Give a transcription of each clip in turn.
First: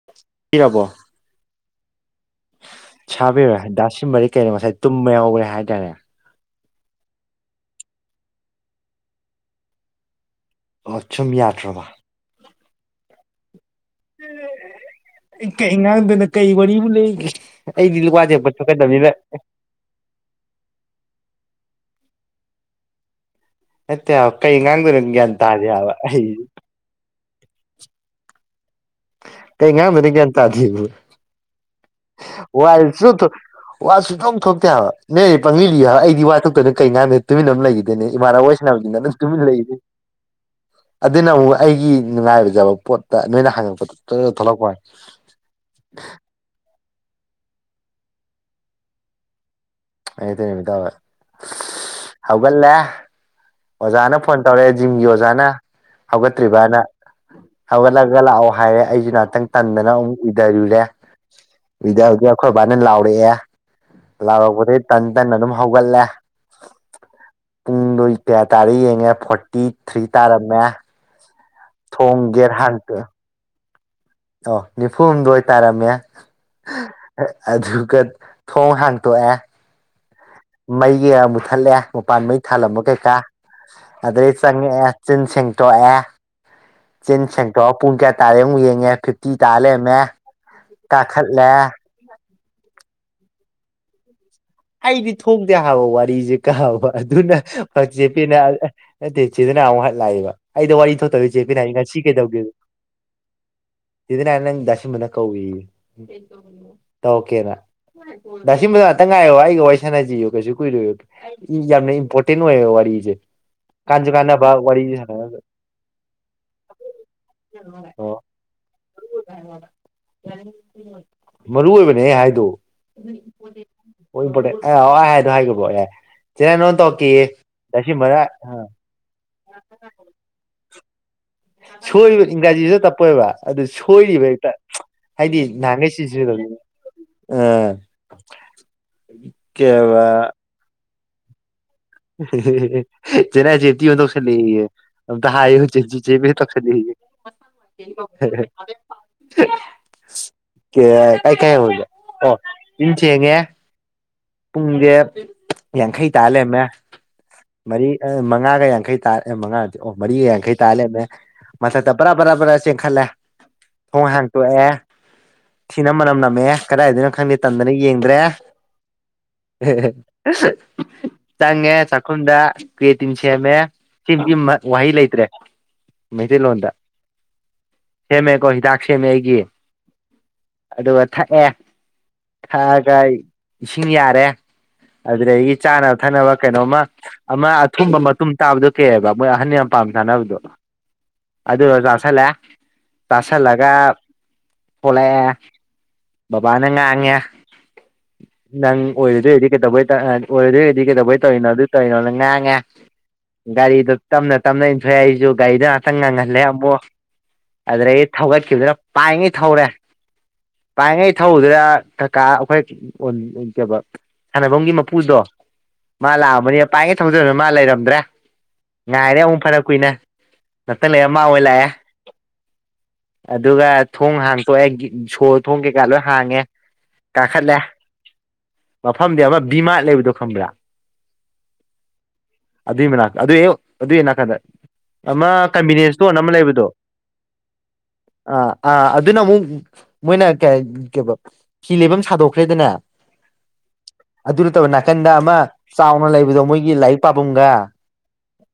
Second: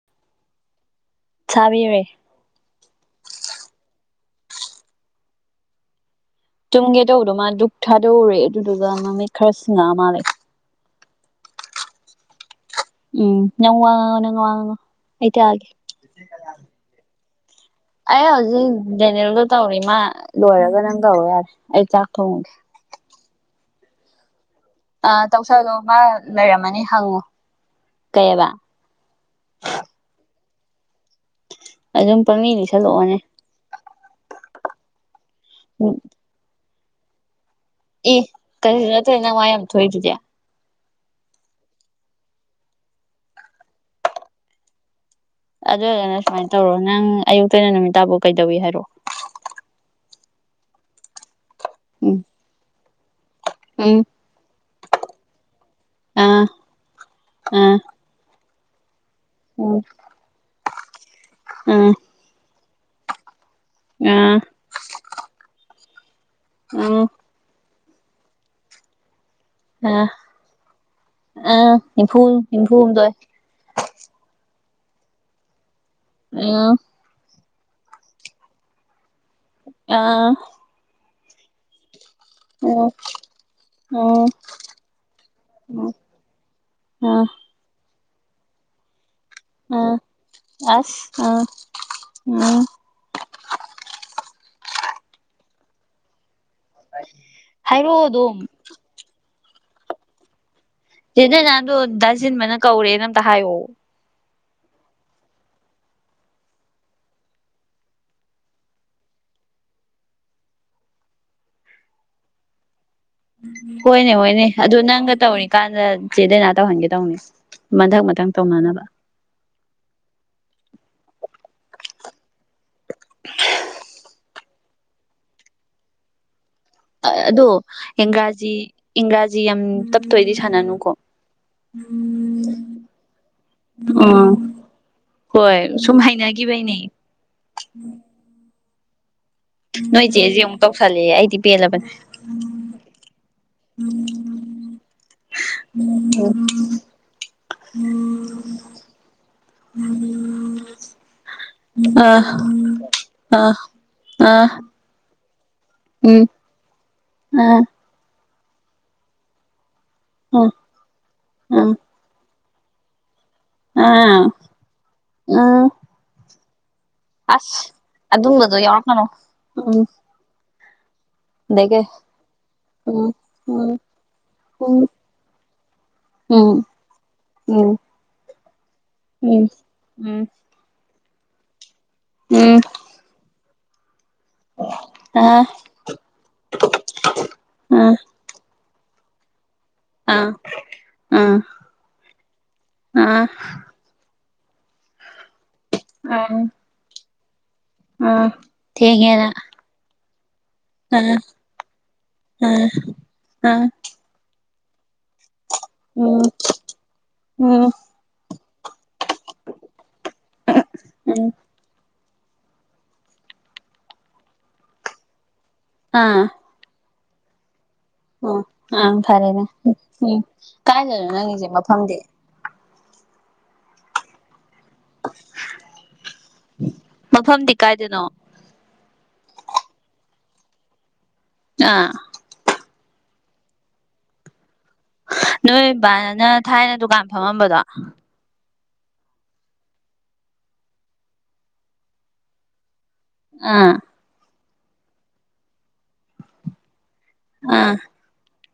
[unintelligible] ꯆꯥꯕꯤꯔꯦ꯫ ꯆꯥꯕꯤꯔꯣꯏ [unintelligible] ꯀꯩꯅꯣ ꯉꯁꯥꯏ ꯇꯨꯝꯕ ꯌꯥꯎꯕꯅꯦ ꯍꯥꯏꯇꯥꯔꯦ꯫ ꯇꯨꯝꯒꯦ ꯇꯧꯕꯗꯣ ꯃꯥ ꯗꯨꯛ ꯊꯥꯗꯣꯛꯎꯔꯦ ꯑꯗꯨꯗꯨꯒ ꯃꯃꯤꯠ ꯈꯔ ꯁꯤꯡꯉꯛꯑ ꯃꯥꯜꯂꯦ꯫ ꯑꯣ ꯇꯨꯝ ꯌꯥꯗ꯭ꯔꯕ ꯎꯝꯅꯪ ꯋꯥꯉꯥꯡ [unintelligible] ꯑꯩ ꯀꯩ ꯉꯥꯡꯗꯣꯏꯅꯣ ꯀꯩ ꯋꯥꯔꯤꯕꯨ ꯂꯩꯒꯦ? ꯑꯩꯗꯤ ꯑꯩ ꯂꯨꯋꯥꯖꯦ ꯍꯧꯖꯤꯛ ꯗꯦꯅꯦꯜꯗꯣ [unintelligible] ꯇꯧꯔꯤ ꯃꯥ ꯂꯣꯏꯔꯒ ꯅꯪ ꯇꯧꯔꯣ ꯌꯥꯔꯦ ꯑꯩ ꯆꯥꯛ ꯊꯣꯡꯉꯒꯦ꯫ ꯅꯠꯇꯦ ꯀꯩ ꯉꯥꯡ ꯑ ꯇꯧꯁꯜꯂꯣ ꯃꯥ ꯂꯩꯔꯝꯃꯅꯤ ꯍꯪꯉꯨ ꯀꯩꯑꯕ ꯀꯩ ꯉꯥꯡꯗꯣꯏꯅꯣ ꯒ꯭ꯌꯥꯟ ꯇꯥꯗ꯭ꯔꯦꯕ꯫ ꯑꯗꯨꯝ ꯄꯪꯂꯤ ꯂꯤꯁꯜꯂꯛꯑꯣꯅꯦ [unintelligible] ꯋꯥ ꯁꯨꯛꯊꯣꯛ ꯊꯣꯛꯇꯦ ꯍꯥꯏꯕ ꯅꯣꯏꯅꯗꯤ ꯄꯪꯂꯤ ꯂꯣꯌꯣ ꯍꯥꯏ ꯑꯩꯗꯤ ꯋꯥ ꯊꯣꯛꯇꯅ ꯀꯩꯅ ꯉꯥꯡꯗꯣꯏ ꯇꯨꯃꯤꯟ ꯑꯃ ꯂꯩꯒꯤ ꯑꯦ ꯏꯃꯥꯟꯅꯕꯤ ꯋꯥꯔꯤ ꯀꯔꯤꯁꯨ ꯁꯥꯅꯕꯖꯨꯅꯦ ꯅꯠꯇꯦ ꯑꯗꯨꯝ ꯅꯪ ꯋꯥ ꯇꯨꯃꯤꯟꯅꯥ ꯌꯥꯝ ꯂꯩꯅꯤ꯫ ꯊꯣꯛꯏꯗꯨꯗꯤ ꯑꯗꯨꯅ ꯑꯃꯨꯛ ꯑꯩꯒꯤ ꯅꯨꯡꯉꯥꯏꯖꯕ ꯄꯣꯠꯇ ꯅꯣꯏꯅ ꯍꯪꯉꯛꯄꯗꯣ꯫ ꯇ ꯊꯣꯛꯂꯛꯄ ꯑꯗꯨꯒꯅ ꯁꯨꯃꯥꯏ ꯇꯧꯔꯣ ꯅꯪ ꯑꯌꯨꯛꯇꯩꯅ ꯅꯨꯃꯤ ꯇꯥꯐꯥꯎ ꯀꯩꯗꯧꯏ ꯍꯥꯏꯔꯛꯑꯣ꯫ ꯎꯝ [unintelligible] ꯍꯧꯒꯠꯂꯦ ꯎꯝ ꯑꯣꯖꯥꯅ ꯐꯣꯟ ꯇꯧꯔꯛꯑꯦ ꯖꯤꯝꯒꯤ ꯑꯣꯖꯥꯅ ꯑꯥ ꯍꯧꯒꯠꯇ꯭ꯔꯤꯕꯅ ꯑꯥ ꯍꯧꯒꯠꯂ ꯂꯥꯛꯑꯣ ꯍꯥꯏꯔꯦ ꯑꯩꯖꯨ ꯉꯥꯏꯍꯥꯛꯇꯪ ꯎꯝ ꯇꯟꯗꯅ ꯑꯃꯨꯛ ꯎꯏꯗꯔꯨꯔꯦ ꯎꯝ ꯎꯏꯗꯕ ꯑꯈꯣꯏ ꯕꯥꯥꯅ ꯂꯥꯎꯔꯛꯑꯦ ꯑꯥ ꯂꯥꯎꯔꯛꯄꯗꯩꯇꯟ ꯇꯟ ꯇꯟꯅ ꯑꯗꯨꯝ ꯍꯧꯒꯠꯂꯦ꯫ ꯎꯝ ꯄꯨꯡꯗꯣ ꯀꯌꯥ ꯇꯥꯔꯦ ꯌꯦꯡꯉꯦ ꯐꯣꯔꯇꯤ ꯊ꯭ꯔꯤ ꯇꯥꯔꯝꯃꯦ꯫ ꯑ ꯅꯤꯐꯨ ꯊꯣꯡ ꯒꯦꯠ ꯍꯥꯡꯇꯣꯛꯑꯦ ꯅꯤꯝꯐꯨꯗꯣꯏ ꯑꯣ ꯅꯤꯐꯨ ꯍꯨꯝꯗꯣꯏ ꯇꯥꯔꯝꯃꯦ꯫ [unintelligible] ꯑꯗꯨꯒ ꯊꯣꯡ ꯍꯥꯡꯇꯣꯛꯑꯦ ꯑꯥ ꯃꯩꯒꯤ ꯃꯨꯠꯊꯠꯂꯦ ꯃꯄꯥꯟ ꯃꯩ ꯊꯥꯜꯂꯝꯕ ꯀꯩꯀꯥ ꯑꯗꯩ ꯆꯪꯉꯛꯑꯦ ꯆꯤꯟ ꯁꯦꯡꯇꯣꯛꯑꯦ꯫ ꯆꯦꯟ ꯁꯦꯡꯇꯣꯛꯑ ꯄꯨꯡ ꯀꯌꯥ ꯇꯥꯔꯦ ꯑꯃꯨꯛ ꯌꯦꯡꯉꯦ ꯐꯤꯞ ꯇꯤ ꯇꯥ ꯂꯩꯔꯝꯃꯦ ꯀꯥꯈꯠꯂꯦ ꯎꯝ ꯑꯩꯗꯤ ꯊꯣꯛꯗꯦ ꯍꯥꯏꯕ ꯋꯥꯔꯤꯖꯤ ꯀꯥꯕ ꯑꯗꯨꯅ ꯍꯥꯏꯔꯛꯑꯣ ꯑꯗꯨꯝ ꯆꯦꯄꯤꯅ ꯅꯠꯇꯦꯆꯦꯗꯅ ꯑꯃꯨꯛ ꯍ ꯂꯥꯛꯑꯦꯕ ꯑꯩꯗꯣ ꯋꯥꯔꯤ ꯊꯣꯛꯇꯧ ꯆꯦꯅ ꯆꯦꯄꯤꯅ ꯑꯩ ꯅꯍꯥꯟꯗꯣ ꯉꯁꯤ ꯀꯩꯗꯧꯒꯦꯗ ꯗꯥꯁꯤꯟꯕꯅ ꯀꯧꯔꯦꯅ ꯑꯝꯇ ꯍꯥꯏꯌꯣ ꯆꯦ [unintelligible] ꯗꯥꯥ ꯁꯤꯝꯕꯅꯥ ꯀꯧꯔꯤ ꯇꯧꯀꯦꯅ ꯗꯥꯁꯤꯕ ꯉꯥꯛꯇꯪ ꯉꯥꯏꯌꯣ ꯑꯩ ꯋꯥꯏꯁꯅꯥꯖꯤꯑꯣ ꯀꯩꯁꯨ ꯀꯨꯏꯔꯣꯏ ꯌꯥꯝꯅ ꯏꯝꯄꯣꯔꯇꯦꯟ ꯑꯣꯏꯌꯦꯕ ꯋꯥꯔꯤꯖꯦ ꯫ ꯍꯣꯏꯅꯦ ꯍꯣꯏꯅꯦ ꯑꯗꯨ ꯅꯪꯒ ꯇꯧꯔꯤꯀꯥꯟꯗ ꯆꯦꯗꯩꯅꯥ ꯇꯧꯍꯟꯒꯦ ꯇꯧꯅꯦ꯫ ꯃꯊꯪ ꯑꯣ ꯃꯊꯪ ꯇꯧꯅꯅꯕ꯫ ꯃꯔꯨ ꯑꯣꯏꯕꯅꯦ ꯍꯥꯏꯗꯣ꯫ [unintelligible] ꯏꯝꯄꯣꯔꯇꯦꯟ ꯑꯦ ꯑꯣ ꯍꯥꯏ ꯑꯗꯨ ꯍꯥꯏꯒꯤꯕꯣ ꯑꯦ ꯆꯦ ꯅꯉꯣꯟ ꯇꯧ ꯑꯗꯣ ꯏꯡꯒ꯭ꯔꯥꯖꯤ ꯏꯪꯒ꯭ꯔꯥꯖꯤ ꯌꯥꯝ ꯇꯞꯇꯣꯏꯗꯤ ꯁꯥꯟꯅꯅꯨꯀꯣ꯫ ꯁꯣꯏꯔꯤꯕ ꯏꯪ꯭ꯔꯥꯖꯤ ꯇꯞꯄꯣꯏꯕ ꯑꯗꯨ ꯁꯣꯏꯔꯤꯕ ꯎꯝ ꯍꯦꯛꯇ ꯍꯥꯏꯗꯤ ꯍꯣꯏ ꯅꯍꯥꯟꯒꯩ ꯁꯨꯝ ꯁꯤꯁꯨ ꯑ ꯍꯩꯅꯈꯤꯕꯩꯅꯦ ꯅꯣꯏ ꯀꯩꯕ ꯆꯦꯖꯤ ꯑꯃꯨꯛ ꯇꯧꯁꯜꯂꯦ ꯑꯩꯗꯤ ꯄꯦꯜꯂꯕꯅꯤ꯫ [unintelligible] ꯇꯧꯁꯜꯂꯦꯌꯦ ꯑꯝꯇ ꯍꯥꯏꯌꯨ ꯆꯦ ꯕꯦꯗ ꯇꯧꯁꯜꯂꯦꯌꯦ ꯫ [unintelligible] ꯀꯦ ꯑꯩ ꯀꯥꯏ ꯍꯧꯒꯦ ꯑ ꯑꯣ ꯏꯟ ꯊꯦꯡꯉꯦ ꯑꯥ ꯄꯨꯡꯁꯦ ꯌꯥꯡꯈꯩ ꯇꯥ ꯂꯩꯔꯝꯃꯦ ꯑ ꯃꯔꯤ ꯃꯉꯥꯒ ꯌꯥꯡꯈꯩꯥ ꯃꯉꯥ ꯑꯣ ꯃꯔꯤꯒ ꯑ ꯌꯥꯡꯈꯩ ꯇꯥ ꯂꯩꯔꯝꯃꯦ ꯑ ꯃꯊꯛꯇ ꯕꯔꯥ ꯕꯔꯥ ꯕꯔꯥ ꯆꯦꯟꯈꯠꯂꯦ ꯊꯣꯡ ꯑ ꯍꯥꯡꯇꯣꯛꯑꯦ ꯑ ꯊꯤ ꯃꯅꯝ ꯅꯝꯃꯦ ꯀꯗꯥꯏꯗꯩꯅꯣ ꯈꯪꯗꯦ ꯇꯥꯟꯗꯅ ꯌꯦꯡꯗ꯭ꯔꯦ ꯑꯗꯨ ꯌꯥꯎꯔꯛꯒꯅꯣ [unintelligible] ꯆꯪꯉꯦ ꯑꯗꯒꯤ ꯆꯥꯛꯈꯨꯝꯗ ꯀꯦꯇꯤꯟ ꯎꯝ ꯁꯦꯝꯃꯦ ꯎꯝ ꯁꯤ ꯎꯝ ꯋꯥꯍꯩ ꯂꯩꯇ꯭ꯔꯦ ꯎꯝ ꯃꯩꯇꯩꯂꯣꯟꯗ ꯎꯝ ꯁꯦꯝꯃꯦꯀꯣ ꯍꯤꯗꯥꯛ ꯁꯦꯝꯃꯦ ꯑꯩꯒꯤ ꯎꯝ ꯎꯝ ꯑꯗꯨꯒ ꯊꯛꯑꯦ ꯎꯝ ꯊꯛꯑꯒ ꯏꯁꯤꯡ ꯌꯥꯔꯦ ꯑ ꯑꯗꯨꯗꯒꯤ ꯆꯥꯅꯕ ꯊꯛꯅꯕ ꯀꯩꯅꯣꯝꯃ ꯑꯃ ꯑ ꯑꯊꯨꯝꯕ ꯃꯇꯨꯝ ꯇꯥꯕꯗꯣ ꯀꯩꯕ ꯃꯣꯏ ꯑꯍꯟ ꯌꯥꯝ ꯄꯥꯝꯅ ꯑ ꯆꯥꯅꯕꯗꯣ ꯑ ꯑꯗꯨꯗꯣ ꯆꯥꯥꯁꯜꯂꯦ ꯑ ꯆꯥꯥꯁꯜꯂꯒ ꯊꯣꯛꯂꯛꯑꯦ ꯕꯕꯥꯅ ꯉꯥꯡꯉꯦ ꯑꯝ ꯅꯪ ꯑꯣꯏꯔꯣꯏꯗꯣꯏ ꯑꯣꯢꯔꯗꯤ ꯀꯩꯗꯧꯕꯩ ꯑꯣꯏꯔꯗꯣꯏ ꯑꯣꯢꯔꯗꯤ ꯑ ꯀꯩꯗꯧꯕꯩ ꯇꯧꯔꯤꯅꯣ ꯑꯗꯨꯏ ꯇꯧꯔꯤꯅꯣ ꯅꯪ ꯉꯥꯡꯉꯦ ꯑꯥ ꯒꯥꯔꯤꯗꯣ ꯇꯞꯅ ꯇꯞꯅ ꯏꯟꯊꯣꯛꯑꯦ ꯑꯩꯁꯨ ꯒꯥꯔꯤꯗ ꯉꯍꯥꯛꯇꯪ ꯎꯝ ꯉꯪꯍꯜꯂꯦ ꯑꯃꯨꯛ ꯎꯝ ꯑꯗꯩ ꯊꯧꯒꯠꯈꯤꯕꯗꯨꯅ ꯄꯥꯏꯉꯩ ꯊꯧꯔꯦ ꯄꯥꯏꯉꯩ ꯎꯝ ꯊꯧꯕꯗꯨꯗ ꯀꯀꯥ ꯑꯩꯈꯣꯏ ꯀ ꯁꯥꯟꯅꯐꯝꯒꯤ ꯃꯄꯨꯗꯣ ꯃꯥ ꯑꯥ ꯂꯥꯛꯑꯕꯅꯤꯅ ꯄꯥꯏꯉꯩ ꯊꯧꯖꯤꯟꯂ ꯃꯥ ꯂꯩꯔꯝꯗ꯭ꯔꯦ ꯑꯣ ꯑ ꯉꯥꯏꯔꯦ ꯐꯔꯦꯅꯦ ꯑꯃꯨꯛ ꯐꯅ ꯀꯨꯏꯅ ꯎꯝ ꯉꯥꯛꯇꯪ ꯀꯥꯏꯗꯅꯣ ꯂꯩꯔ ꯃꯥ ꯑꯣꯏ ꯅꯪꯒꯤꯁꯦ ꯂꯥꯛꯑꯦ ꯃꯐꯝꯗꯤ ꯑꯗꯨꯒ ꯊꯣꯡ ꯍꯥꯡꯇꯣꯛꯑꯦ ꯁꯣ ꯊꯣꯡ ꯀꯩꯀꯥ ꯂꯣꯏ ꯍꯥꯡꯉꯦ ꯃꯐꯝꯗꯤ ꯀꯥꯈꯠꯂꯦ ꯀꯥꯏꯗꯅꯣ ꯃꯐꯝꯗꯤ ꯑꯃ ꯕꯤꯃꯥ ꯂꯩꯕꯗꯣ ꯈꯪꯕ꯭ꯔꯥ ꯑꯥ ꯑꯗꯨꯣ ꯃꯅꯥꯛ ꯑꯗꯨꯢ ꯑꯗꯨꯢ ꯍꯦꯛ ꯅꯒꯥꯟꯗ ꯑꯃ ꯅꯣꯏ ꯀꯟꯚꯤꯅꯤꯟꯁ ꯏꯁꯇꯣꯟ ꯕꯥꯅ ꯑꯃ ꯂꯩꯕꯗꯣ ꯊꯥꯏꯅ ꯗꯨꯀꯥꯟ ꯐꯝꯃꯝꯕꯗꯣ ꯑꯥ ꯑꯥ ꯑꯗꯨꯅ ꯑꯃꯨꯛ ꯃꯣꯏꯅ ꯀ ꯀ ꯍꯤ ꯂꯩꯕꯝ ꯁꯥꯗꯣꯛꯈ꯭ꯔꯦꯗꯅ ꯑ ꯑꯗꯨ ꯅꯠꯇꯕ ꯅꯥꯀꯟꯗ ꯑꯃ ꯆꯥꯎꯅ ꯂꯩꯕꯗꯣ ꯃꯣꯏꯒꯤ ꯂꯥꯏꯔꯤꯛ ꯂꯥꯢꯔꯤꯛ ꯄꯥꯕꯝꯒ ꯑꯥ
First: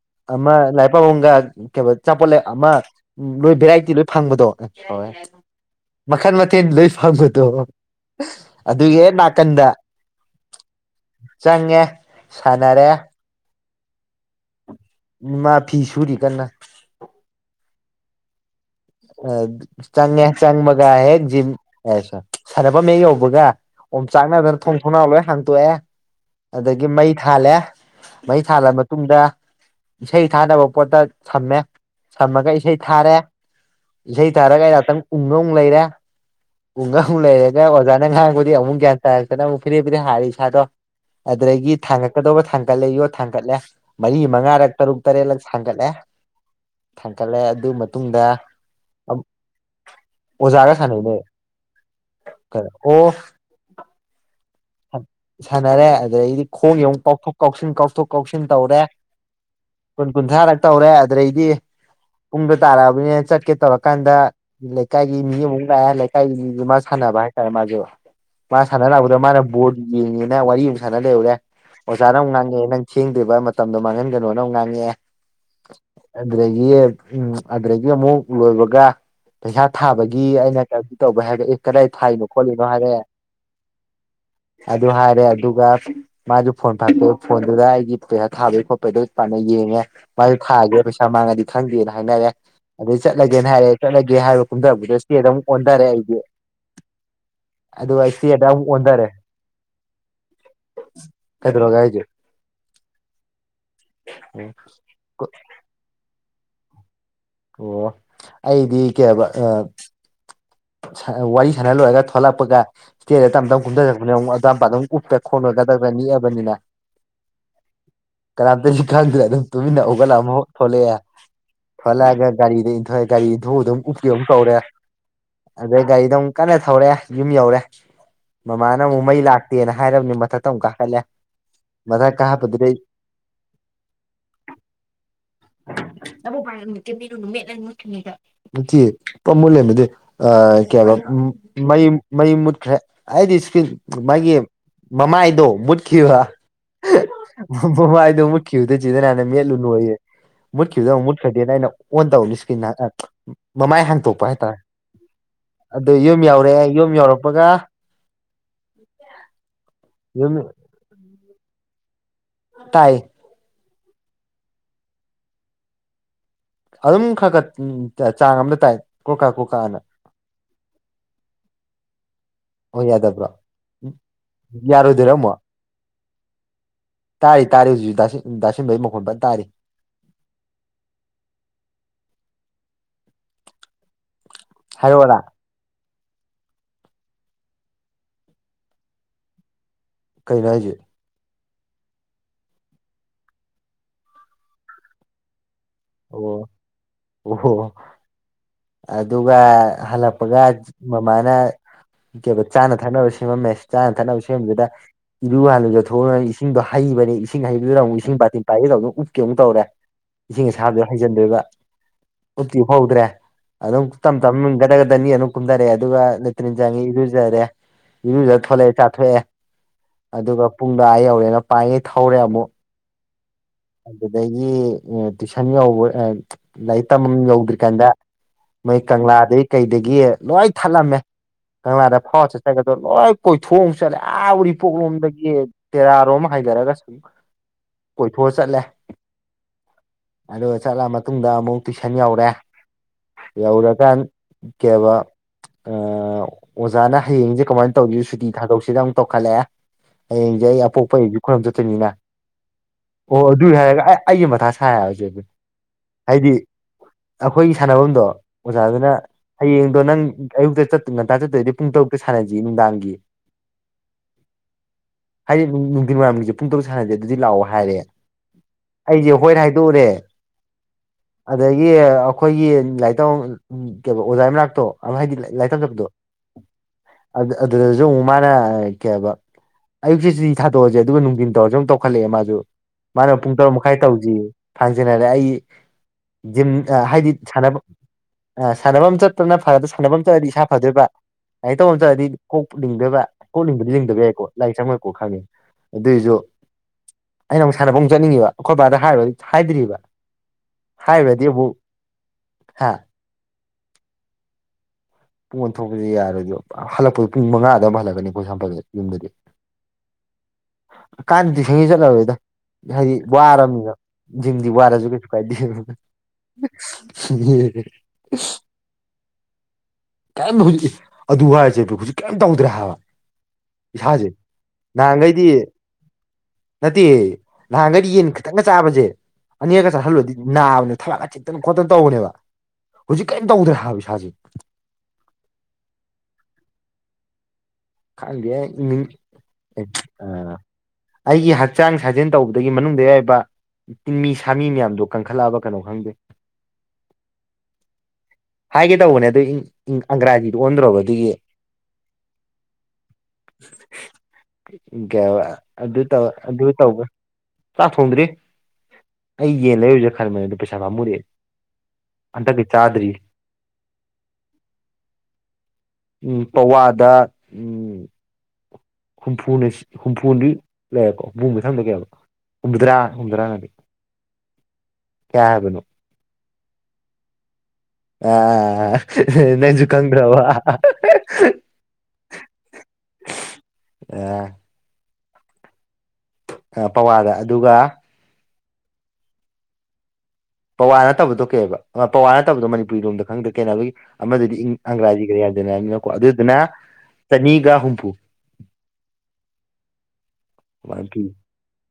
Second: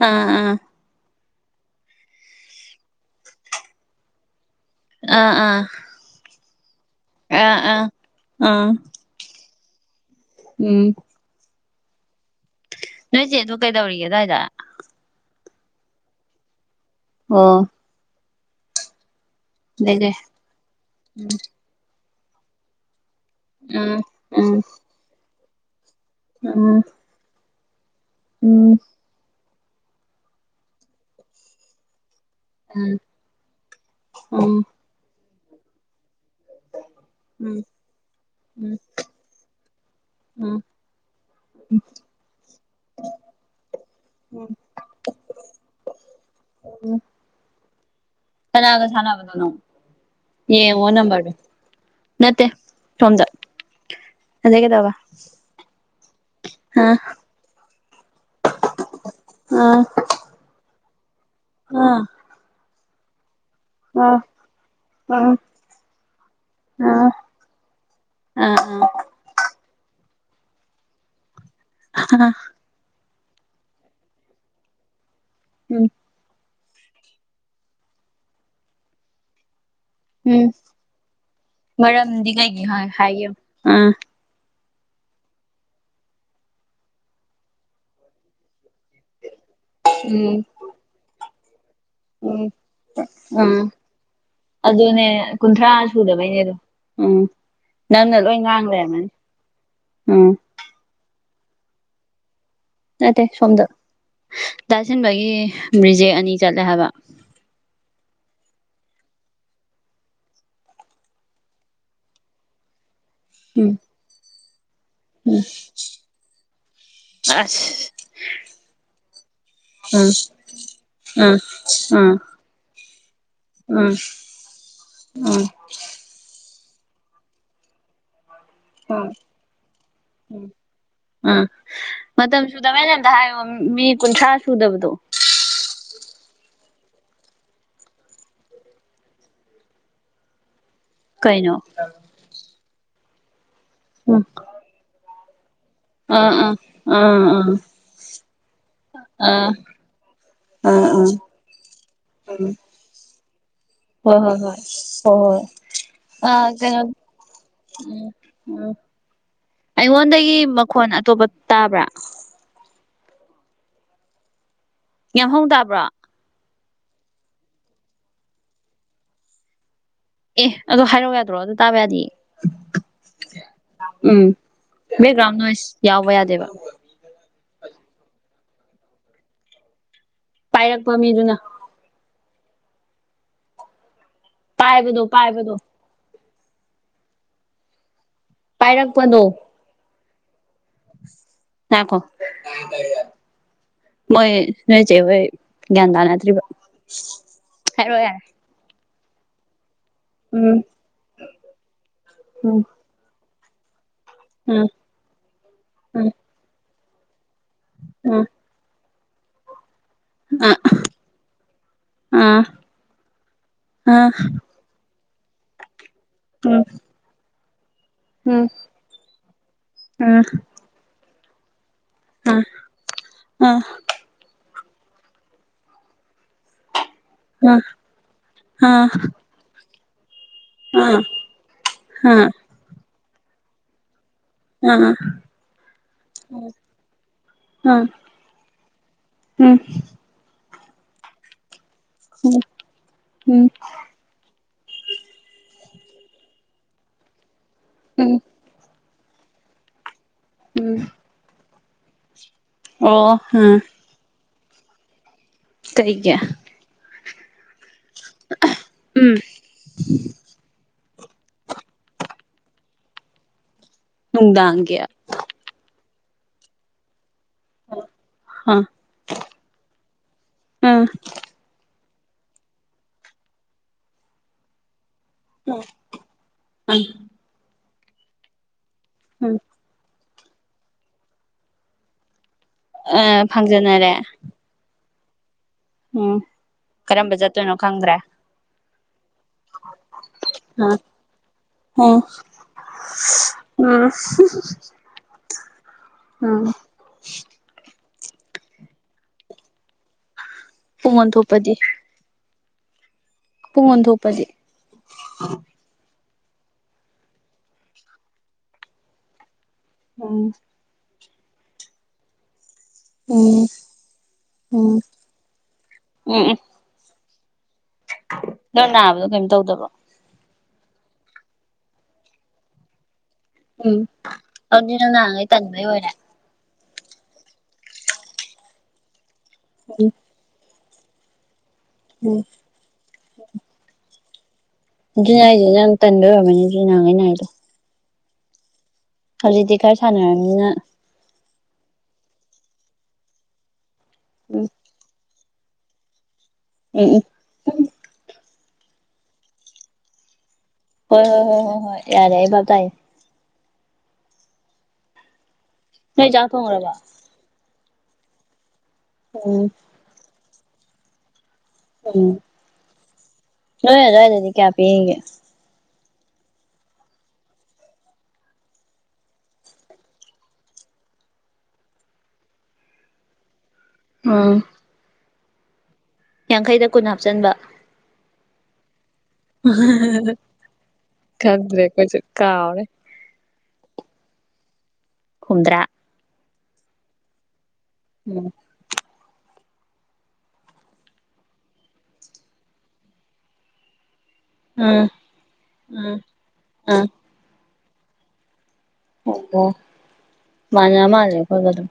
ꯑꯥ ꯑꯥ ꯑꯃ ꯂꯥꯏꯔꯤꯛ ꯄꯥꯕꯝꯒ ꯀꯩꯕ ꯑꯆꯥꯄꯣꯠ ꯑꯃ ꯂꯣꯏ ꯚꯦꯔꯥꯏꯇꯤ ꯂꯣꯏ ꯐꯪꯕꯗꯣ ꯑꯦ ꯑꯥ ꯑꯥ ꯃꯈꯟ ꯃꯊꯦꯜ ꯂꯣꯏ ꯐꯪꯕꯗꯣ ꯑꯥ ꯑꯥ ꯑꯥ ꯑꯗꯨꯒꯤ ꯍꯦꯛ ꯅꯥꯀꯟꯗ ꯎꯝ ꯆꯪꯉꯦ ꯁꯥꯟꯅꯔꯦ ꯅꯣꯏꯆꯦ ꯗꯣ ꯀꯩꯗꯧꯔꯤꯒꯦ ꯑꯗꯨꯋꯥꯏꯗ ꯃꯥ ꯐꯤ ꯁꯨꯔꯤ ꯀꯟꯅ ꯑꯣ ꯂꯩ ꯂꯩ ꯆꯪꯉꯦ ꯆꯪꯕꯒ ꯍꯦꯛ ꯎꯝ ꯖꯤꯝ ꯁꯥꯟꯅꯐꯝ ꯍꯦꯛ ꯌꯧ ꯕꯒ ꯑꯣꯝꯆꯥꯛꯅꯗꯅ ꯎꯝ ꯊꯣꯡ ꯊꯣꯡꯅꯥꯎ ꯂꯣꯏ ꯍꯥꯡꯇꯣꯛꯑꯦ ꯎꯝ ꯑꯗꯨꯗꯒꯤ ꯃꯩ ꯊꯥꯜꯂꯦ ꯃꯩ ꯎꯝ ꯊꯥꯜꯂ ꯎꯝ ꯃꯇꯨꯡꯗ ꯏꯁꯩ ꯊꯥꯅꯕ ꯄꯣꯠꯇ ꯊꯝꯃꯦ ꯁꯝꯃꯒ ꯏꯁꯩ ꯊꯥꯔꯦ ꯏꯁꯩ ꯊꯥꯔꯒ ꯉꯍꯥꯛꯇꯪ ꯎꯪꯉꯒ ꯂꯩꯔꯦ ꯎꯨꯡꯉꯒ ꯑꯃꯨꯛ ꯂꯩꯔꯒ ꯎꯝ ꯑꯣꯖꯥꯅ ꯉꯥꯡꯕꯗ ꯑꯃꯨꯛ ꯎꯝ ꯒ꯭ꯌꯥꯟ ꯇꯥꯔꯛꯇꯅ ꯑꯃꯨꯛ ꯐꯦꯔꯦ ꯐꯦꯔꯦ ꯍꯥꯏꯔꯦ ꯏꯁꯥꯗꯣ ꯎꯝ ꯑꯗꯨꯗꯒꯤ ꯊꯥꯡꯒꯠꯀꯗꯧꯕ ꯊꯥꯡꯒꯠꯂꯦ ꯌꯣꯠ ꯊꯥꯡꯒꯠꯂꯦ ꯃꯔꯤ ꯃꯉꯥꯔꯛ ꯇꯔꯨꯛ ꯇꯔꯦꯠꯂꯛ ꯊꯥꯡꯒꯠꯂꯦ ꯊꯥꯡꯀꯠꯂꯦ ꯑꯗꯨ ꯃꯇꯨꯡꯗ ꯀꯅꯒ ꯁꯥꯟꯅꯕꯗꯅꯣ ꯑꯣꯖꯥꯒ ꯌꯦꯡꯉꯣ ꯁꯥꯟꯅꯩꯅꯦ ꯅꯝꯕꯔꯗꯣ ꯅꯠꯇꯦ ꯑꯣ ꯁꯣꯝꯗ [unintelligible] ꯁꯥꯟꯅꯔꯦ ꯑꯗꯨꯗꯩꯗꯤ ꯑ ꯈꯣꯡꯖꯦ ꯑꯃꯨꯛ ꯀꯥꯎꯊꯣꯛ ꯀꯥꯎꯁꯤꯟ ꯀꯥꯎꯊꯣꯛ ꯀꯥꯎꯁꯤꯟ ꯇꯧꯔꯦ ꯑꯥ ꯀꯨꯟ ꯀꯨꯟꯊ꯭ꯔꯥꯔꯛ ꯇꯧꯔꯦ ꯑꯗꯨꯗꯩꯗꯤ ꯑꯥ ꯄꯨꯡꯗꯣ ꯇꯥꯔꯛꯑꯕꯅꯤꯅ ꯆꯠꯀꯦ ꯇꯧꯔꯛ ꯀꯥꯟꯗ ꯂꯩꯀꯥꯏꯒꯤ ꯃꯤ ꯑꯃꯨꯛ ꯂꯥꯛꯑꯦ ꯂꯩꯀꯥꯏꯒꯤ ꯃꯤꯗꯨ ꯃꯥ ꯑ ꯁꯥꯟꯅꯕ ꯍꯥꯏꯇꯥꯔꯦ ꯃꯥꯖꯨ ꯑ ꯃꯥ ꯁꯥꯟꯅ ꯂꯥꯛꯄꯗꯣ ꯃꯥꯅ ꯕꯣꯜ ꯌꯦꯡꯉꯦꯅ ꯋꯥꯔꯤ ꯑꯃꯨꯛ ꯁꯥꯟꯅ ꯂꯩꯔꯨꯔꯦ ꯑꯣꯖꯥꯅ ꯑ ꯑꯃꯨꯛ ꯉꯥꯡꯉꯦ ꯅꯪ ꯁꯦꯡꯗ꯭ꯔꯤꯕ ꯃꯇꯝꯗꯣ ꯃꯥꯡꯍꯟꯒꯅꯣꯅꯃꯨꯛ ꯉꯥꯡꯉꯛꯑꯦ ꯎꯝ ꯑꯗꯨꯗꯒꯤ ꯎꯝ ꯑꯗꯨꯗꯒꯤ ꯑꯃꯨꯛ ꯂꯣꯏꯕꯒ ꯄꯩꯁꯥ ꯊꯥꯕꯒꯤ ꯎꯝ ꯑꯩꯅ ꯀꯩꯏꯝ ꯇꯧꯕꯩ ꯍꯥꯏꯔꯦ ꯑꯦ ꯀꯗꯥꯏ ꯊꯥꯏꯅꯣ ꯃꯔꯝꯗꯤ ꯀꯩꯒꯤ ꯈꯣꯠꯂꯤꯅꯣ ꯍꯥꯏ ꯍꯥꯏꯔꯦ ꯍꯥꯏꯒꯦ ꯌꯦꯡꯉꯣ ꯑꯥ ꯑꯗꯨ ꯍꯥꯏꯔꯦ ꯑꯗꯨꯒ ꯃꯥꯁꯨ ꯐꯣꯟ ꯐꯥꯛꯇꯣ ꯐꯣꯟꯗꯨꯗ ꯑꯩꯒꯤ ꯄꯩꯁꯥ ꯊꯥꯕꯩ ꯈꯣꯠꯄꯩ ꯑꯗꯨ ꯐꯥꯅ ꯌꯦꯡꯉꯦ ꯃꯥꯖꯨ ꯎꯝ ꯊꯥꯒꯦ ꯄꯩꯁꯥ ꯃꯥꯡꯉꯗꯤ ꯈꯪꯗꯦꯅ ꯍꯥꯏꯅꯔꯦ ꯎꯝ ꯑꯗꯨꯗꯩ ꯆꯠꯂꯒꯦꯅ ꯎꯝ ꯍꯥꯏꯔꯦ ꯆꯠꯂꯒꯦ ꯍꯥꯏꯕ ꯀꯨꯝꯗꯔꯛꯄꯗ ꯑꯗꯨꯅꯦ ꯁ꯭ꯇꯦꯌꯔꯗ ꯑꯃꯨꯛ ꯀꯨꯟꯊ꯭ꯔꯥ ꯑꯣꯟꯗꯔꯦ ꯑꯩꯗꯤ ꯁꯨꯗꯕꯩꯅꯦ ꯑꯗꯣ ꯎꯝ ꯑꯗꯨꯒ ꯑꯩ ꯅꯪꯅ ꯂꯣꯏ ꯆꯦꯗ ꯉꯥꯡ ꯑꯃꯨꯛ ꯑꯣꯟꯊꯔꯦ ꯂꯩꯔꯝꯃꯅꯤ ꯎꯝ ꯀꯩꯗꯧꯔꯒꯦ ꯍꯥꯏꯖꯦ ꯅꯠꯇꯦ ꯁꯣꯝꯗ ꯗꯥ ꯁꯤꯟꯕꯒꯤ ꯔꯤꯖꯦꯛ ꯑꯅꯤ ꯆꯠꯂꯦ ꯍꯥꯏꯕ ꯑꯣ ꯑꯩꯗꯤ ꯀꯩ ꯍꯥꯏꯕ ꯑ ꯁꯥꯟꯅ ꯋꯥꯔꯤ ꯁꯥꯟꯅ ꯂꯣꯏꯔꯒ ꯊꯣꯛꯂꯛꯄꯒ ꯏꯁꯇꯤꯌꯔꯗ ꯇꯝ ꯇꯝ ꯎꯝ ꯀꯨꯝꯊꯖꯔꯛꯄꯅꯤ ꯑꯃꯨꯛ ꯑꯗꯥꯏꯄꯥꯗ ꯑꯃꯨꯛ ꯎꯞꯄꯦ ꯎꯝ ꯈꯣꯡꯅ ꯒꯗꯛ ꯗꯛ ꯅꯤꯛꯑꯕꯅꯤꯅ ꯑꯁ ꯀꯅꯥꯝꯇꯁꯨ ꯈꯪꯗ꯭ꯔꯦ ꯑꯗꯨꯝ ꯇꯨꯃꯤꯟꯅ ꯎꯝ ꯍꯧꯒꯠꯂ ꯑꯃꯨꯛ ꯊꯣꯛꯂꯛꯑꯦ ꯎꯝ ꯊꯣꯂꯛꯑꯒ ꯒꯥꯔꯤꯗ ꯏꯟꯊꯣꯛꯑꯦ ꯒꯥꯔꯤ ꯏꯟꯊꯨꯕꯗ ꯑꯃꯨꯛ ꯎꯝ ꯎꯞꯀꯦ ꯑꯃꯨꯛ ꯇꯧꯔꯦ ꯎꯝ ꯑꯗꯩ ꯒꯥꯔꯤꯗ ꯑꯃꯨꯛ ꯀꯟꯅ ꯊꯧꯔꯦ ꯌꯨꯝ ꯌꯧꯔꯦ ꯃꯃꯥꯅ ꯑꯃꯨꯛ ꯎꯝ ꯃꯩ ꯂꯥꯛꯇꯦꯅ ꯍꯥꯏꯔꯕꯅꯤ ꯃꯊꯛꯇ ꯑꯃꯨꯛ ꯀꯥꯈꯠꯂꯦ ꯑꯥ ꯃꯊꯛ ꯃꯇꯝ ꯀꯥꯈꯠꯄꯗꯨꯗꯩ ꯁꯨꯗꯕꯩꯅꯦ ꯑꯝꯇ ꯍꯥꯏꯌꯣ ꯃꯤ ꯀꯨꯟꯊ꯭ꯔꯥ ꯁꯨꯗꯕꯗꯣ [unintelligible] ꯅꯠꯇꯦ ꯄꯨꯔꯥ ꯃꯨꯠ ꯂꯩꯔꯝꯃꯦ ꯑꯗꯨꯏ ꯑꯥ ꯀꯩ ꯍꯥꯏꯕ ꯀꯩꯅꯣ ꯃꯩ ꯃꯩ ꯃꯨꯠꯈ꯭ꯔꯦ ꯑꯩꯗꯤ ꯏꯁꯀ꯭ꯔꯤꯟ ꯎꯝ ꯃꯥꯒꯤ ꯃꯃꯥꯏꯗꯣ ꯃꯨꯠ ꯈꯤꯕ ꯑꯥ ꯑꯥ ꯑꯥ ꯑꯥ ꯃ ꯃꯥꯏꯗꯣ ꯃꯨꯠꯈꯤꯕꯗꯩ ꯆꯦ ꯖꯤꯅꯥꯅ ꯑꯥ ꯃꯦꯠꯂꯨꯅꯣꯌꯦ ꯃꯨꯠꯈꯤꯕꯗ ꯑꯥ ꯑꯃꯨꯛ ꯑꯥ ꯃꯨꯠꯈ꯭ꯔꯗꯦꯅ ꯑꯩꯅ ꯑꯣꯟ ꯇꯧꯕꯗ ꯁꯀꯤꯟ ꯃꯃꯥꯏ ꯍꯥꯡꯇꯣꯛꯄ ꯍꯥꯏꯇꯥꯔꯦ ꯍꯣ ꯍꯣꯏ ꯑꯗꯨ ꯌꯨꯝ ꯑꯥ ꯌꯧꯔꯦ ꯀꯩꯅꯣ ꯌꯨꯝ ꯌꯧꯔꯛꯄꯒ ꯎꯝ ꯎꯝ ꯌꯨꯝ ꯑꯩꯉꯣꯟꯗꯒꯤ ꯃꯈꯣꯟ ꯑꯇꯣꯞꯄ ꯇꯥꯕ꯭ꯔꯥ ꯇꯥꯏ ꯌꯥꯝꯍꯧ ꯇꯥꯕ꯭ꯔꯣ ꯑꯗꯨꯝ ꯈꯔ ꯈꯔ ꯎꯝ ꯆꯥꯡ ꯑꯝꯗ ꯇꯥꯏ ꯀ꯭ꯔꯣꯛ ꯀꯥꯛ ꯀ꯭ꯔꯣꯛ ꯀꯥꯛꯅ ꯑꯦ ꯑꯗꯨ ꯍꯥꯏꯔꯧ ꯌꯥꯗ꯭ꯔꯣ ꯑꯗꯨ ꯇꯥꯕ ꯌꯥꯗꯤꯌꯦ ꯑꯣ ꯌꯥꯗꯕ꯭ꯔꯣ ꯎꯝ ꯌꯥꯔꯣꯏꯗꯣꯏꯔ ꯕꯦꯛꯒ꯭ꯔꯥꯎꯟ ꯑꯃꯨꯛ ꯅꯣꯏꯁ ꯌꯥꯎꯕ ꯌꯥꯗꯦꯕ ꯇꯥꯔꯤ ꯇꯥꯔꯤ ꯍꯧꯖꯤꯛꯁꯨ ꯗꯥ ꯁꯤꯟ ꯗꯥ ꯁꯤꯟꯕꯩ ꯃꯈꯣꯟ ꯐꯟ ꯇꯥꯔꯤ ꯄꯥꯏꯔꯛꯄ ꯃꯤꯗꯨꯅ ꯄꯥꯏꯕꯗꯣ ꯍꯥꯏꯔꯛꯑꯣꯔꯥ ꯄꯥꯏꯕꯗꯣ ꯄꯥꯏꯔꯛꯄꯗꯣ ꯀꯩꯩꯅꯣ ꯍꯥꯏꯖꯦ ꯅꯥꯏꯈꯣ ꯃꯣꯏ ꯅꯣꯏ ꯆꯦꯍꯣꯏ ꯒ꯭ꯌꯥꯟ ꯑꯣ ꯇꯥꯅꯗ꯭ꯔꯤꯕ ꯑꯣꯍꯣ ꯍꯥꯏꯔꯣ ꯌꯥꯔ ꯑꯗꯨꯒ ꯍꯜꯂꯛꯄꯒ ꯎꯝ ꯃꯃꯥꯅ ꯀ‌ꯦꯕꯥ ꯎꯝ ꯆꯥꯅ ꯊꯛꯅꯕ ꯁꯦꯝꯃꯝꯃꯦ ꯆꯥꯅ ꯊꯛꯅꯕ ꯁꯦꯝꯗꯨꯗ ꯎꯝ ꯏꯔꯨ ꯍꯥꯟ ꯂꯨꯖꯊꯣꯛꯑꯒ ꯏꯁꯤꯡꯗꯣ ꯍꯩꯕꯅꯦ ꯏꯁꯤꯡ ꯍꯩꯕꯗꯨꯗ ꯑꯃꯨꯛ ꯏꯁꯤꯡ ꯎꯝ ꯎꯝ ꯕꯥꯇꯤꯟ [unintelligible] ꯎꯞꯀꯦ ꯑꯃꯨꯛ ꯇꯧꯔꯦ ꯏꯁꯤꯡ ꯑ [unintelligible] ꯏꯁꯥꯗ ꯍꯩꯖꯤꯟꯗꯣꯏꯕ ꯑ ꯎꯞꯇꯤ ꯎꯞꯐꯧꯗ꯭ꯔꯦ ꯑꯗꯨꯝ ꯑ ꯇꯝ ꯇꯝ [unintelligible] ꯀꯨꯝꯗꯔ‌ꯑꯦ ꯑꯗꯨꯒ ꯂ‌ꯦꯇ꯭ꯔꯤꯟ ꯎꯝ ꯆꯪꯉ‌ꯦ ꯏꯔꯨꯖꯔ‌ꯦ ꯏꯔꯨꯖ ꯎꯝ ꯊꯣꯂ‌ꯦ ꯆꯥꯊꯣꯑꯦ ꯎꯝ ꯑꯗꯨꯒ ꯄꯨꯡꯗ‌ꯣ ꯑꯥ ꯌꯧꯔꯦꯅꯥ ꯄꯥꯏꯉꯩ ꯊꯧꯔꯦ ꯑꯃꯨꯛ [unintelligible] ꯑꯗꯨꯗꯒꯤ ꯇꯨꯏꯁꯟ ꯌꯧꯕꯥ ꯑꯝ ꯂꯥꯏꯔꯤꯛ ꯇꯝꯕꯝ ꯌꯧꯗ꯭ꯔꯤꯀꯥꯟꯗ ꯃꯣꯏ ꯀꯪꯂꯥꯗꯩ ꯀꯩꯗꯒꯤ ꯂ‌ꯣꯏ ꯑ ꯊꯠꯂꯝꯃꯦ ꯀꯪꯂꯥꯗ ꯐꯥꯎ ꯑ ꯆꯠ ꯆꯒꯗ ꯂꯣꯏ ꯀꯣꯏꯊꯣꯛꯑ ꯃꯨꯛ ꯆꯠꯂꯦ ꯑꯥ ꯑ ꯑ ꯎꯔꯤꯄꯣꯛꯂꯣꯝꯗꯒꯤ ꯇꯦꯔꯥꯔꯣꯝ ꯍꯥꯏꯊꯔꯒ ꯁꯨꯡ [unintelligible] ꯊ‌ꯣꯑ ꯆꯠꯂꯦ ꯎꯝ ꯎꯝ ꯑꯗꯨꯒ ꯆꯠꯂ ꯃꯇꯨꯡꯗ ꯑꯃꯨꯛ ꯇꯨꯏꯁꯟ ꯌꯧꯔꯦ ꯌꯧꯔꯀꯥꯟ ꯀꯦꯑꯕ ꯑꯏ ꯑꯣꯖꯥꯅ ꯍꯌꯦꯡꯖ‌ꯦ ꯀꯃꯥꯏ ꯇꯧꯒꯦ ꯎꯝ ꯁꯨꯇꯤ ꯊꯥꯗꯣꯛꯁꯤꯔ ꯑꯃꯨꯛ ꯇꯧꯈꯠꯂꯑꯦ ꯍꯌꯦꯡꯖ‌ꯦ ꯑꯩ ꯎꯝ ꯑꯄꯣꯛꯄꯩꯁꯨ ꯈ‌ꯣꯏꯔꯝ ꯆꯠꯇ‌ꯣꯏꯅꯤꯅ ꯑꯣ ꯑꯗꯨꯏ ꯍꯥꯏꯔꯒ ꯑꯩ ꯑꯩꯒꯤ ꯃꯊꯥ ꯁꯥꯏꯌ‌ꯦ ꯖꯦꯕꯤꯔ ꯀꯩ ꯒꯤ ꯑꯈꯣꯏꯒꯤ ꯁꯥꯟꯅꯚꯝꯗꯣ ꯑꯣꯖꯥꯗꯨꯅ ꯎꯝ ꯍꯌꯦꯡꯗꯣ ꯅꯪ ꯑꯌꯨꯛꯇ ꯆꯠ ꯉꯟꯇꯥ ꯆꯠꯇꯣꯏꯗꯤ ꯄꯨꯡ ꯇꯔꯨꯛꯇ ꯁꯥꯟꯅꯖꯤ ꯅꯨꯡꯗꯥꯡꯒꯤ ꯅꯨꯡꯗꯥꯡꯒꯤ ꯍꯥꯏꯗꯤ ꯅꯨꯡ ꯅꯨꯡꯗꯤꯟ ꯋꯥꯏꯔꯝꯒꯤꯁꯦ ꯄꯨꯡ ꯇꯔꯨꯛ ꯁꯥꯟꯅꯖ‌ꯦ ꯑꯗꯨꯗꯤ ꯂꯥꯑꯣ ꯍꯥꯏꯔꯦ ꯎꯝ ꯑꯩꯖ‌ꯦ ꯍꯣꯏꯠ ꯍꯥꯏꯗ‌ꯣꯎꯔꯦ ꯎꯝ ꯑꯗꯒꯤ ꯑꯩꯈꯣꯏꯒꯤ ꯂꯥꯏꯔꯤꯛꯇꯝꯃꯛ ꯎꯝ ꯀꯩꯕ ꯑꯣꯖꯥꯏ ꯃꯅꯥꯛꯇꯣ ꯑꯃ ꯍꯥꯏꯗꯤ ꯂꯥꯏꯛ ꯂꯥꯏꯛꯇꯝ ꯆꯠꯄꯗꯣ ꯑꯗꯨ ꯑꯗꯨꯗꯁꯨ ꯑꯃꯨꯛ ꯃꯥꯅ ꯀꯩ ꯑꯕꯥ ꯎꯝ ꯑꯌꯨꯛꯁꯤ ꯁꯨꯇꯤ ꯊꯥꯗꯣꯛꯑꯁꯦ ꯑꯗꯨꯒ ꯅꯨꯡꯗꯤꯟ ꯇꯧꯔꯁꯤ ꯑꯃꯨꯛ ꯇꯧꯈꯠꯂꯑꯦ ꯃꯥꯁꯨ ꯃꯥꯅ ꯑ ꯄꯨꯡ ꯇꯔꯨꯛ ꯃꯈꯥꯏ ꯐꯥꯡꯖꯟꯅꯔꯦ ꯇꯧꯖ‌ꯦ ꯐꯥꯡꯖꯤꯟꯅꯔꯦ ꯑꯩ ꯎꯝ ꯖꯤꯝ ꯍꯥꯏꯗꯤ ꯀꯔꯝꯕ ꯆꯠꯇꯣꯏꯅꯣ ꯁꯥꯟꯅꯕꯝ ꯈꯪꯗ꯭ꯔꯦ ꯑ ꯁꯥꯟꯅꯕꯝ ꯆꯠ ꯗꯨꯅ ꯐꯔꯗ‌ꯣ ꯁꯥꯟꯅꯕꯝ ꯆꯠꯔꯗꯤ ꯏꯁꯥ ꯑ ꯐꯗꯣꯏꯕꯥ ꯂꯥꯏꯔꯤꯛ ꯇꯧꯕꯝ ꯑ ꯆꯠꯂꯗꯤ ꯀꯣꯛ ꯂꯤꯡꯗꫭꯏꯕ ꯀꯣꯛ ꯂꯤꯡꯕꯗꯤ ꯎꯝ ꯂꯤꯡꯗꯕ ꯌꯥꯏꯀꯣ ꯂꯥꯏꯔꯤꯛ ꯆꯪꯉꯣꯏꯀꯣ ꯈꯪꯉꯦ ꯑꯗꯨꯏꯖꯨ [unintelligible] ꯑꯩꯅ ꯑꯃꯨꯛ ꯁꯥꯟꯅꯕ ꯃꯨꯛ ꯆꯠꯅꯤꯡꯉꯤꯕ ꯑꯩꯈꯣꯏ ꯕꯥꯗ ꯍꯥꯏꯔꯨꯔ ꯍꯥꯏꯗ꯭ꯔꯤꯕ ꯄꯨꯡ ꯍꯥꯏꯔꯨꯔꯗꯤ ꯑꯣꯟꯊꯣꯛꯄꯗꯤ ꯑꯃꯨꯛ ꯍꯥꯥ ꯄꯨꯡ ꯑꯣꯟ ꯊ‌ꯣꯛꯄꯖꯤ ꯄꯨꯡ ꯑꯣꯟꯊꯣꯛꯄꯖꯤ ꯌꯥꯔꯣꯏꯗꯤꯕ ꯍꯜꯂꯛꯄꯗꯣ ꯄꯨꯡ ꯃꯉꯥꯗ ꯑꯃ ꯍꯜꯂꯛꯀꯅꯤ [unintelligible] ꯌꯨꯝꯗꯗꯤ ꯎꯝ ꯀꯥꯟꯗꯤ ꯁꯤꯗꯩ ꯆꯠꯂꯥꯔ‌ꯣꯏꯗꯥ ꯍꯥꯏꯗꯤ ꯎꯝ ꯋꯥꯔꯝꯅꯤꯅ ꯖꯤꯝꯗꯤ ꯋꯥꯔꯁꯨ ꯀꯩꯁꯨ ꯀꯥꯏꯗꯦ ꯎꯝ ꯎꯝ [unintelligible] ꯅꯪ ꯅꯥꯕꯗꯣ ꯀꯩꯝ ꯇꯧꯗꯕ꯭ꯔꯣ ꯀꯩꯝ ꯍꯧꯖꯤꯛ ꯑꯗꯨ ꯍꯥꯏꯔꯁꯦ ꯍꯧꯖꯤꯛ ꯀꯔꯤꯝ ꯇꯧꯗ꯭ꯔꯦ ꯍꯥꯏꯕ ꯎꯝ ꯏꯁꯥꯁꯦ ꯑꯗꯨꯗꯤ ꯅꯪ ꯅꯍꯥꯟꯒꯩꯗꯤ ꯅꯍꯥꯟꯈꯩ ꯇꯟꯕꯩ ꯑꯣꯏꯔꯦ ꯅꯠꯇꯦꯌꯦ ꯅꯍꯥꯟꯒꯩꯗꯤ ꯌꯦꯟ ꯈꯤꯇꯪꯒ ꯆꯥꯕꯁꯦ ꯑꯅꯤꯔꯒ ꯆꯥꯁꯜꯂꯨꯗꯤ ꯅꯥꯕꯅꯦ ꯊꯕꯥꯛꯀ ꯊꯤꯛꯇꯅ ꯈꯣꯠꯇꯅ ꯇꯧꯕꯅꯦꯕ ꯎꯝ ꯍꯧꯖꯤꯛ ꯀꯔꯤꯝ ꯇꯧꯗ꯭ꯔꯦ ꯍꯥꯏꯕ ꯏꯁꯥꯁꯦ ꯑꯗꯨꯅꯦꯍꯥꯏꯁꯦ ꯅꯪ ꯇꯟꯕꯩ ꯑꯣꯏꯔꯝꯅꯤ ꯑꯗꯨꯗꯤ ꯅꯥꯥꯍꯥꯟꯒꯩ ꯅꯥꯏꯗꯣ ꯈꯪꯗꯦ ꯎꯝ ꯍꯧꯖꯤꯛꯇꯤ ꯈꯔ ꯁꯥꯟꯅꯔꯝꯅꯤꯅ ꯑꯩꯒꯤ ꯍꯛꯆꯥꯡ ꯁꯥꯖꯦꯜ ꯇꯧꯕꯗꯒꯤ ꯃꯅꯨꯡꯗ ꯌꯥꯎꯕ ꯇꯤꯟꯃꯤ ꯎꯝ ꯁꯥꯃꯤ ꯃꯌꯥꯝꯗꯣ ꯀꯟꯈꯠꯂꯛꯑꯕ ꯀꯩꯅꯣ ꯈꯪꯗꯦ ꯎꯝ ꯎꯝ ꯍꯥꯏꯒꯦ ꯇꯧꯕꯅꯦ ꯑꯗꯨ ꯏꯡ ꯏꯡ ꯑꯪꯒ꯭ꯔꯥꯖꯤꯗ ꯑꯣꯟꯗ꯭ꯔꯣꯕ ꯍꯣꯏ ꯑꯗꯨꯒꯤ ꯍꯣꯏ ꯍꯣꯏ ꯍꯣꯏ ꯍꯣꯏ ꯌꯥꯔꯦ ꯑꯩ ꯕꯥꯞ ꯇꯥꯏ ꯀꯩ ꯍꯥꯢꯕ ꯑꯗꯨ ꯇꯧ ꯅꯣꯏ ꯆꯥꯛ ꯑꯗꯨ ꯊꯣꯡꯈ꯭ꯔꯕ ꯇꯧꯕ ꯆꯥꯛ ꯊꯣꯡꯗ꯭ꯔꯤ ꯑꯩ ꯎꯝ ꯌꯦꯟ ꯂꯩꯔꯨꯁꯤꯔ ꯈꯟꯕꯅꯦ ꯑꯗ ꯄꯩꯁꯥ ꯄꯥꯝꯃꯨꯔꯦ ꯎꯝ ꯅꫭꯏ ꯑꯗꯥꯏꯗꯗꯤ ꯀꯌꯥ ꯄꯤꯔꯤꯒꯦ ꯎꯝ ꯄꯥꯋꯥꯗ [inaudible] ꯍꯨꯝꯐꯨꯅ ꯍꯨꯝꯐꯨꯗꯤ ꯂꯩꯔꯦꯀꯣ ꯍꯨꯝꯐꯨ ꯃꯊꯪꯗꫭ ꯀꯌꯥ ꯍꯥꯏꯕ ꯍꯨꯝꯗꯔꯥ ꯍꯨꯝꯗꯔꯥ ꯅꯠꯇꯦ ꯑꯝ ꯀꯌꯥ ꯍꯥꯏꯕꯅꯣ ꯌꯥꯡꯈꯩꯗ ꯀꯨꯟ ꯍꯥꯞꯆꯟꯕ ꯑ ꯑ ꯑ [unintelligible] ꯅꯪꯖꯨ ꯈꯪꯗ꯭ꯔꯕ ꯈꯪꯗ꯭ꯔꯦ ꯑꯩꯈꯣꯏꯁꯨ ꯀꯥꯎꯔꯦ ꯑꯥ ꯍꯨꯝꯗ꯭ꯔꯥ ꯄꯋꯥꯒ ꯑꯗꯨꯒ ꯎꯝ ꯄꯋꯥ ꯅꯠꯇꯕꯗꯣ ꯀꯩꯕ ꯑꯃ ꯄꯋꯥ ꯅꯠꯇꯕꯗꯣ ꯃꯅꯤꯄꯨꯔꯤ ꯂꯣꯟꯗ ꯈꯪꯗ꯭ꯔꯦ ꯀꯩꯍꯥꯏꯅꯣꯕ ꯑꯃꯗꯨꯗꯤ ꯎꯝ ꯑꯪꯒ꯭ꯔꯥꯖꯤ [unintelligible] ꯀꯔꯤ ꯍꯥꯟꯖꯟꯅꯝꯅꯤꯀꯣ ꯎꯝ ꯑꯗꯨꯗꯨꯅ ꯆꯅꯤꯒ ꯍꯨꯝꯐꯨ꯫ ꯑꯣ ꯑꯣ ꯑꯗꯨꯃꯥꯏꯅ ꯃꯥꯅ ꯄꯤ ꯃꯥꯜꯂꯦ ꯑꯈꯣꯏꯒ ꯑꯗꯨꯝ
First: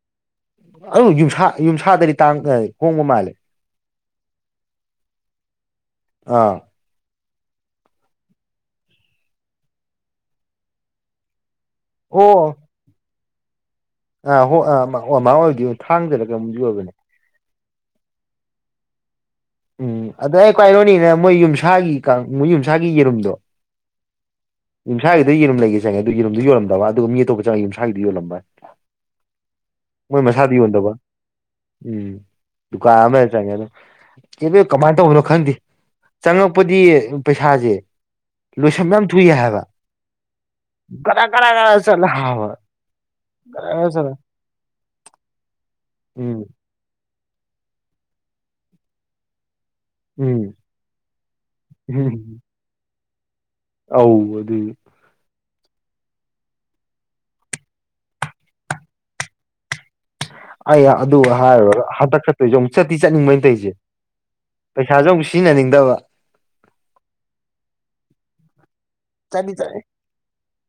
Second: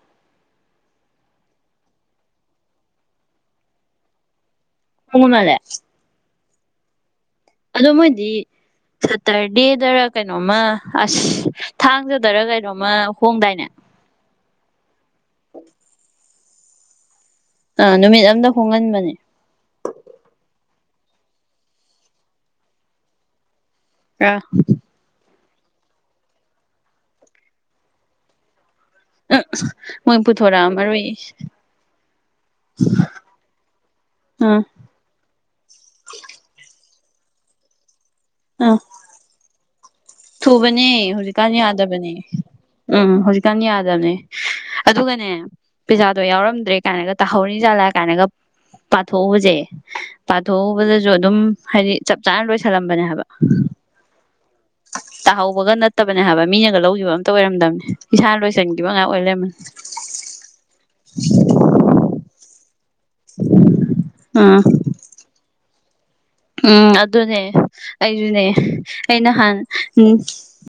ꯑꯗꯨ ꯌꯨꯝꯁꯥ ꯌꯨꯝꯁꯥꯗꯗꯤ ꯇꯥꯡ ꯉ ꯍꯣꯡꯕ ꯃꯥꯜꯂꯦ꯫ ꯍꯣꯡꯕꯃꯜꯂꯦ [unintelligible] ꯑꯥ ꯑꯗꯣ ꯃꯣꯏꯗꯤ ꯁꯇꯔꯗꯦꯗꯔ ꯀꯩꯅꯣꯃ ꯑꯁ ꯊꯥꯡꯖꯗꯔ ꯑꯣ ꯀꯩꯅꯣꯝꯃ ꯍꯣꯡꯗꯥꯏꯅꯦ꯫ ꯑꯥ ꯍꯣ ꯑ ꯃ ꯑꯣꯏꯃꯥꯢꯗꯤ ꯊꯥꯡꯖꯔ ꯀꯩꯅꯣꯃꯗꯤ ꯑꯣꯏꯕꯅꯦ꯫ ꯑꯥ ꯅꯨꯃꯤꯠ ꯑꯃꯗ ꯍꯣꯡꯍꯟꯕꯅꯦ ꯎꯝ ꯑꯗꯩ ꯑꯩ ꯈꯨꯋꯥꯏ ꯅꯣꯛꯅꯤꯡꯉꯤꯅ ꯃꯣꯏ ꯌꯨꯝꯁꯥꯒꯤ ꯀ ꯃꯣꯏ ꯌꯨꯝꯁꯥꯒꯤ ꯌꯦꯔꯨꯝꯗꯣ ꯑꯥ ꯌꯨꯝꯁꯥꯒꯤꯗ ꯌꯦꯔꯨꯝ ꯂꯩꯒꯦ ꯆꯪꯉꯦ ꯑꯗꯨ ꯌꯦꯔꯨꯝꯗꯨ ꯌꯣꯂꯝꯗ ꯋꯥꯅꯦ ꯑꯗꯨꯒ ꯃꯤ ꯑꯇꯣꯞꯄ ꯆꯪꯉꯒ ꯌꯨꯝꯁꯥꯒꯤꯗꯨ ꯌꯣꯜꯂꯝꯕ꯫ ꯃꯣꯏ ꯃꯁꯥꯗ ꯄꯨꯊꯣꯔꯛ ꯌꯣꯟꯗꯕ ꯑꯝꯃꯔꯣꯏꯌꯦ ꯎꯝ ꯗꯨꯀꯥꯟ ꯑꯃꯗ ꯆꯪꯉꯦ ꯑꯗꯣ ꯀꯦꯕꯦ ꯑꯥ ꯀꯃꯥꯏꯅ ꯇꯧꯕꯅꯣ ꯈꯪꯗꯦ꯫ ꯆꯪꯉꯛꯄꯗꯤ ꯄꯩꯁꯥꯖꯦ ꯑꯥ ꯂꯣꯏꯁꯟꯕ ꯌꯥꯝ ꯊꯨꯏ ꯍꯥꯏꯕ꯫ ꯊꯨꯕꯅꯦ ꯒꯔꯥ ꯒꯔꯥ ꯍꯧꯖꯤꯛꯀꯥꯟ ꯒꯔꯥ ꯆꯠꯂꯦ ꯌꯥꯗꯕꯅꯦ ꯍꯥꯏꯕ ꯎꯝ ꯍꯧꯖꯤꯛꯀꯥꯟ ꯒꯔꯥ ꯒꯔꯥ ꯌꯥꯗꯕꯅꯦ ꯆꯠꯂꯦ ꯑꯗꯨꯒꯅꯦ ꯄꯤꯖꯥꯗꯣ ꯎꯝ ꯌꯥꯎꯔꯝꯗ꯭ꯔꯦ ꯀꯥꯏꯅꯒ ꯇꯥꯍꯧꯔꯤꯖꯥꯠꯂꯥ ꯀꯥꯏꯅꯒ ꯄꯥꯊꯣꯛꯎꯕꯖꯦ ꯎꯝ ꯄꯥꯊꯣꯛꯎꯕꯗꯖꯨ ꯑꯗꯨꯝ ꯍꯥꯏꯗꯤ ꯆꯞ ꯎꯝ ꯆꯥꯅ ꯂꯣꯏꯁꯜꯂꯝꯕꯅꯦ ꯍꯥꯏꯕ꯫ ꯑꯧ ꯑꯗꯨꯅꯦ ꯇꯥꯍꯧꯕꯒ ꯅꯠꯇꯕꯅꯦ ꯍꯥꯏꯕ ꯃꯤꯅꯒ ꯂꯧꯈꯤꯕ ꯑꯝꯇ ꯑꯣꯏꯔꯝꯗꯝꯕꯅꯦ ꯏꯁꯥꯅ ꯂꯣꯏꯁꯤꯟꯈꯤꯕ ꯉꯥꯛ ꯑꯣꯏ ꯂꯩꯔꯝꯃꯅꯤ꯫ [inaudible] ꯑꯩ ꯑꯗꯨ ꯍꯥꯏꯔꯨꯔꯒ ꯍꯟꯗꯛ ꯆꯠꯇꯨꯏꯖꯦ ꯑꯃꯨꯛ ꯆꯠꯇꯤ ꯆꯠꯅꯤꯡꯕ ꯑꯩꯅ ꯇꯧꯖꯦ ꯎꯝ ꯄꯩꯁꯥꯥꯖꯨ ꯑꯃꯨꯛ ꯁꯤꯖꯤꯟꯅꯅꯤꯡꯗꯕ ꯎꯝ ꯑꯗꯨꯅꯦ ꯑꯩꯖꯨꯅꯦ ꯑꯩ ꯆꯠꯇꯤ ꯅꯍꯥꯟ ꯆꯠ ꯎꯝ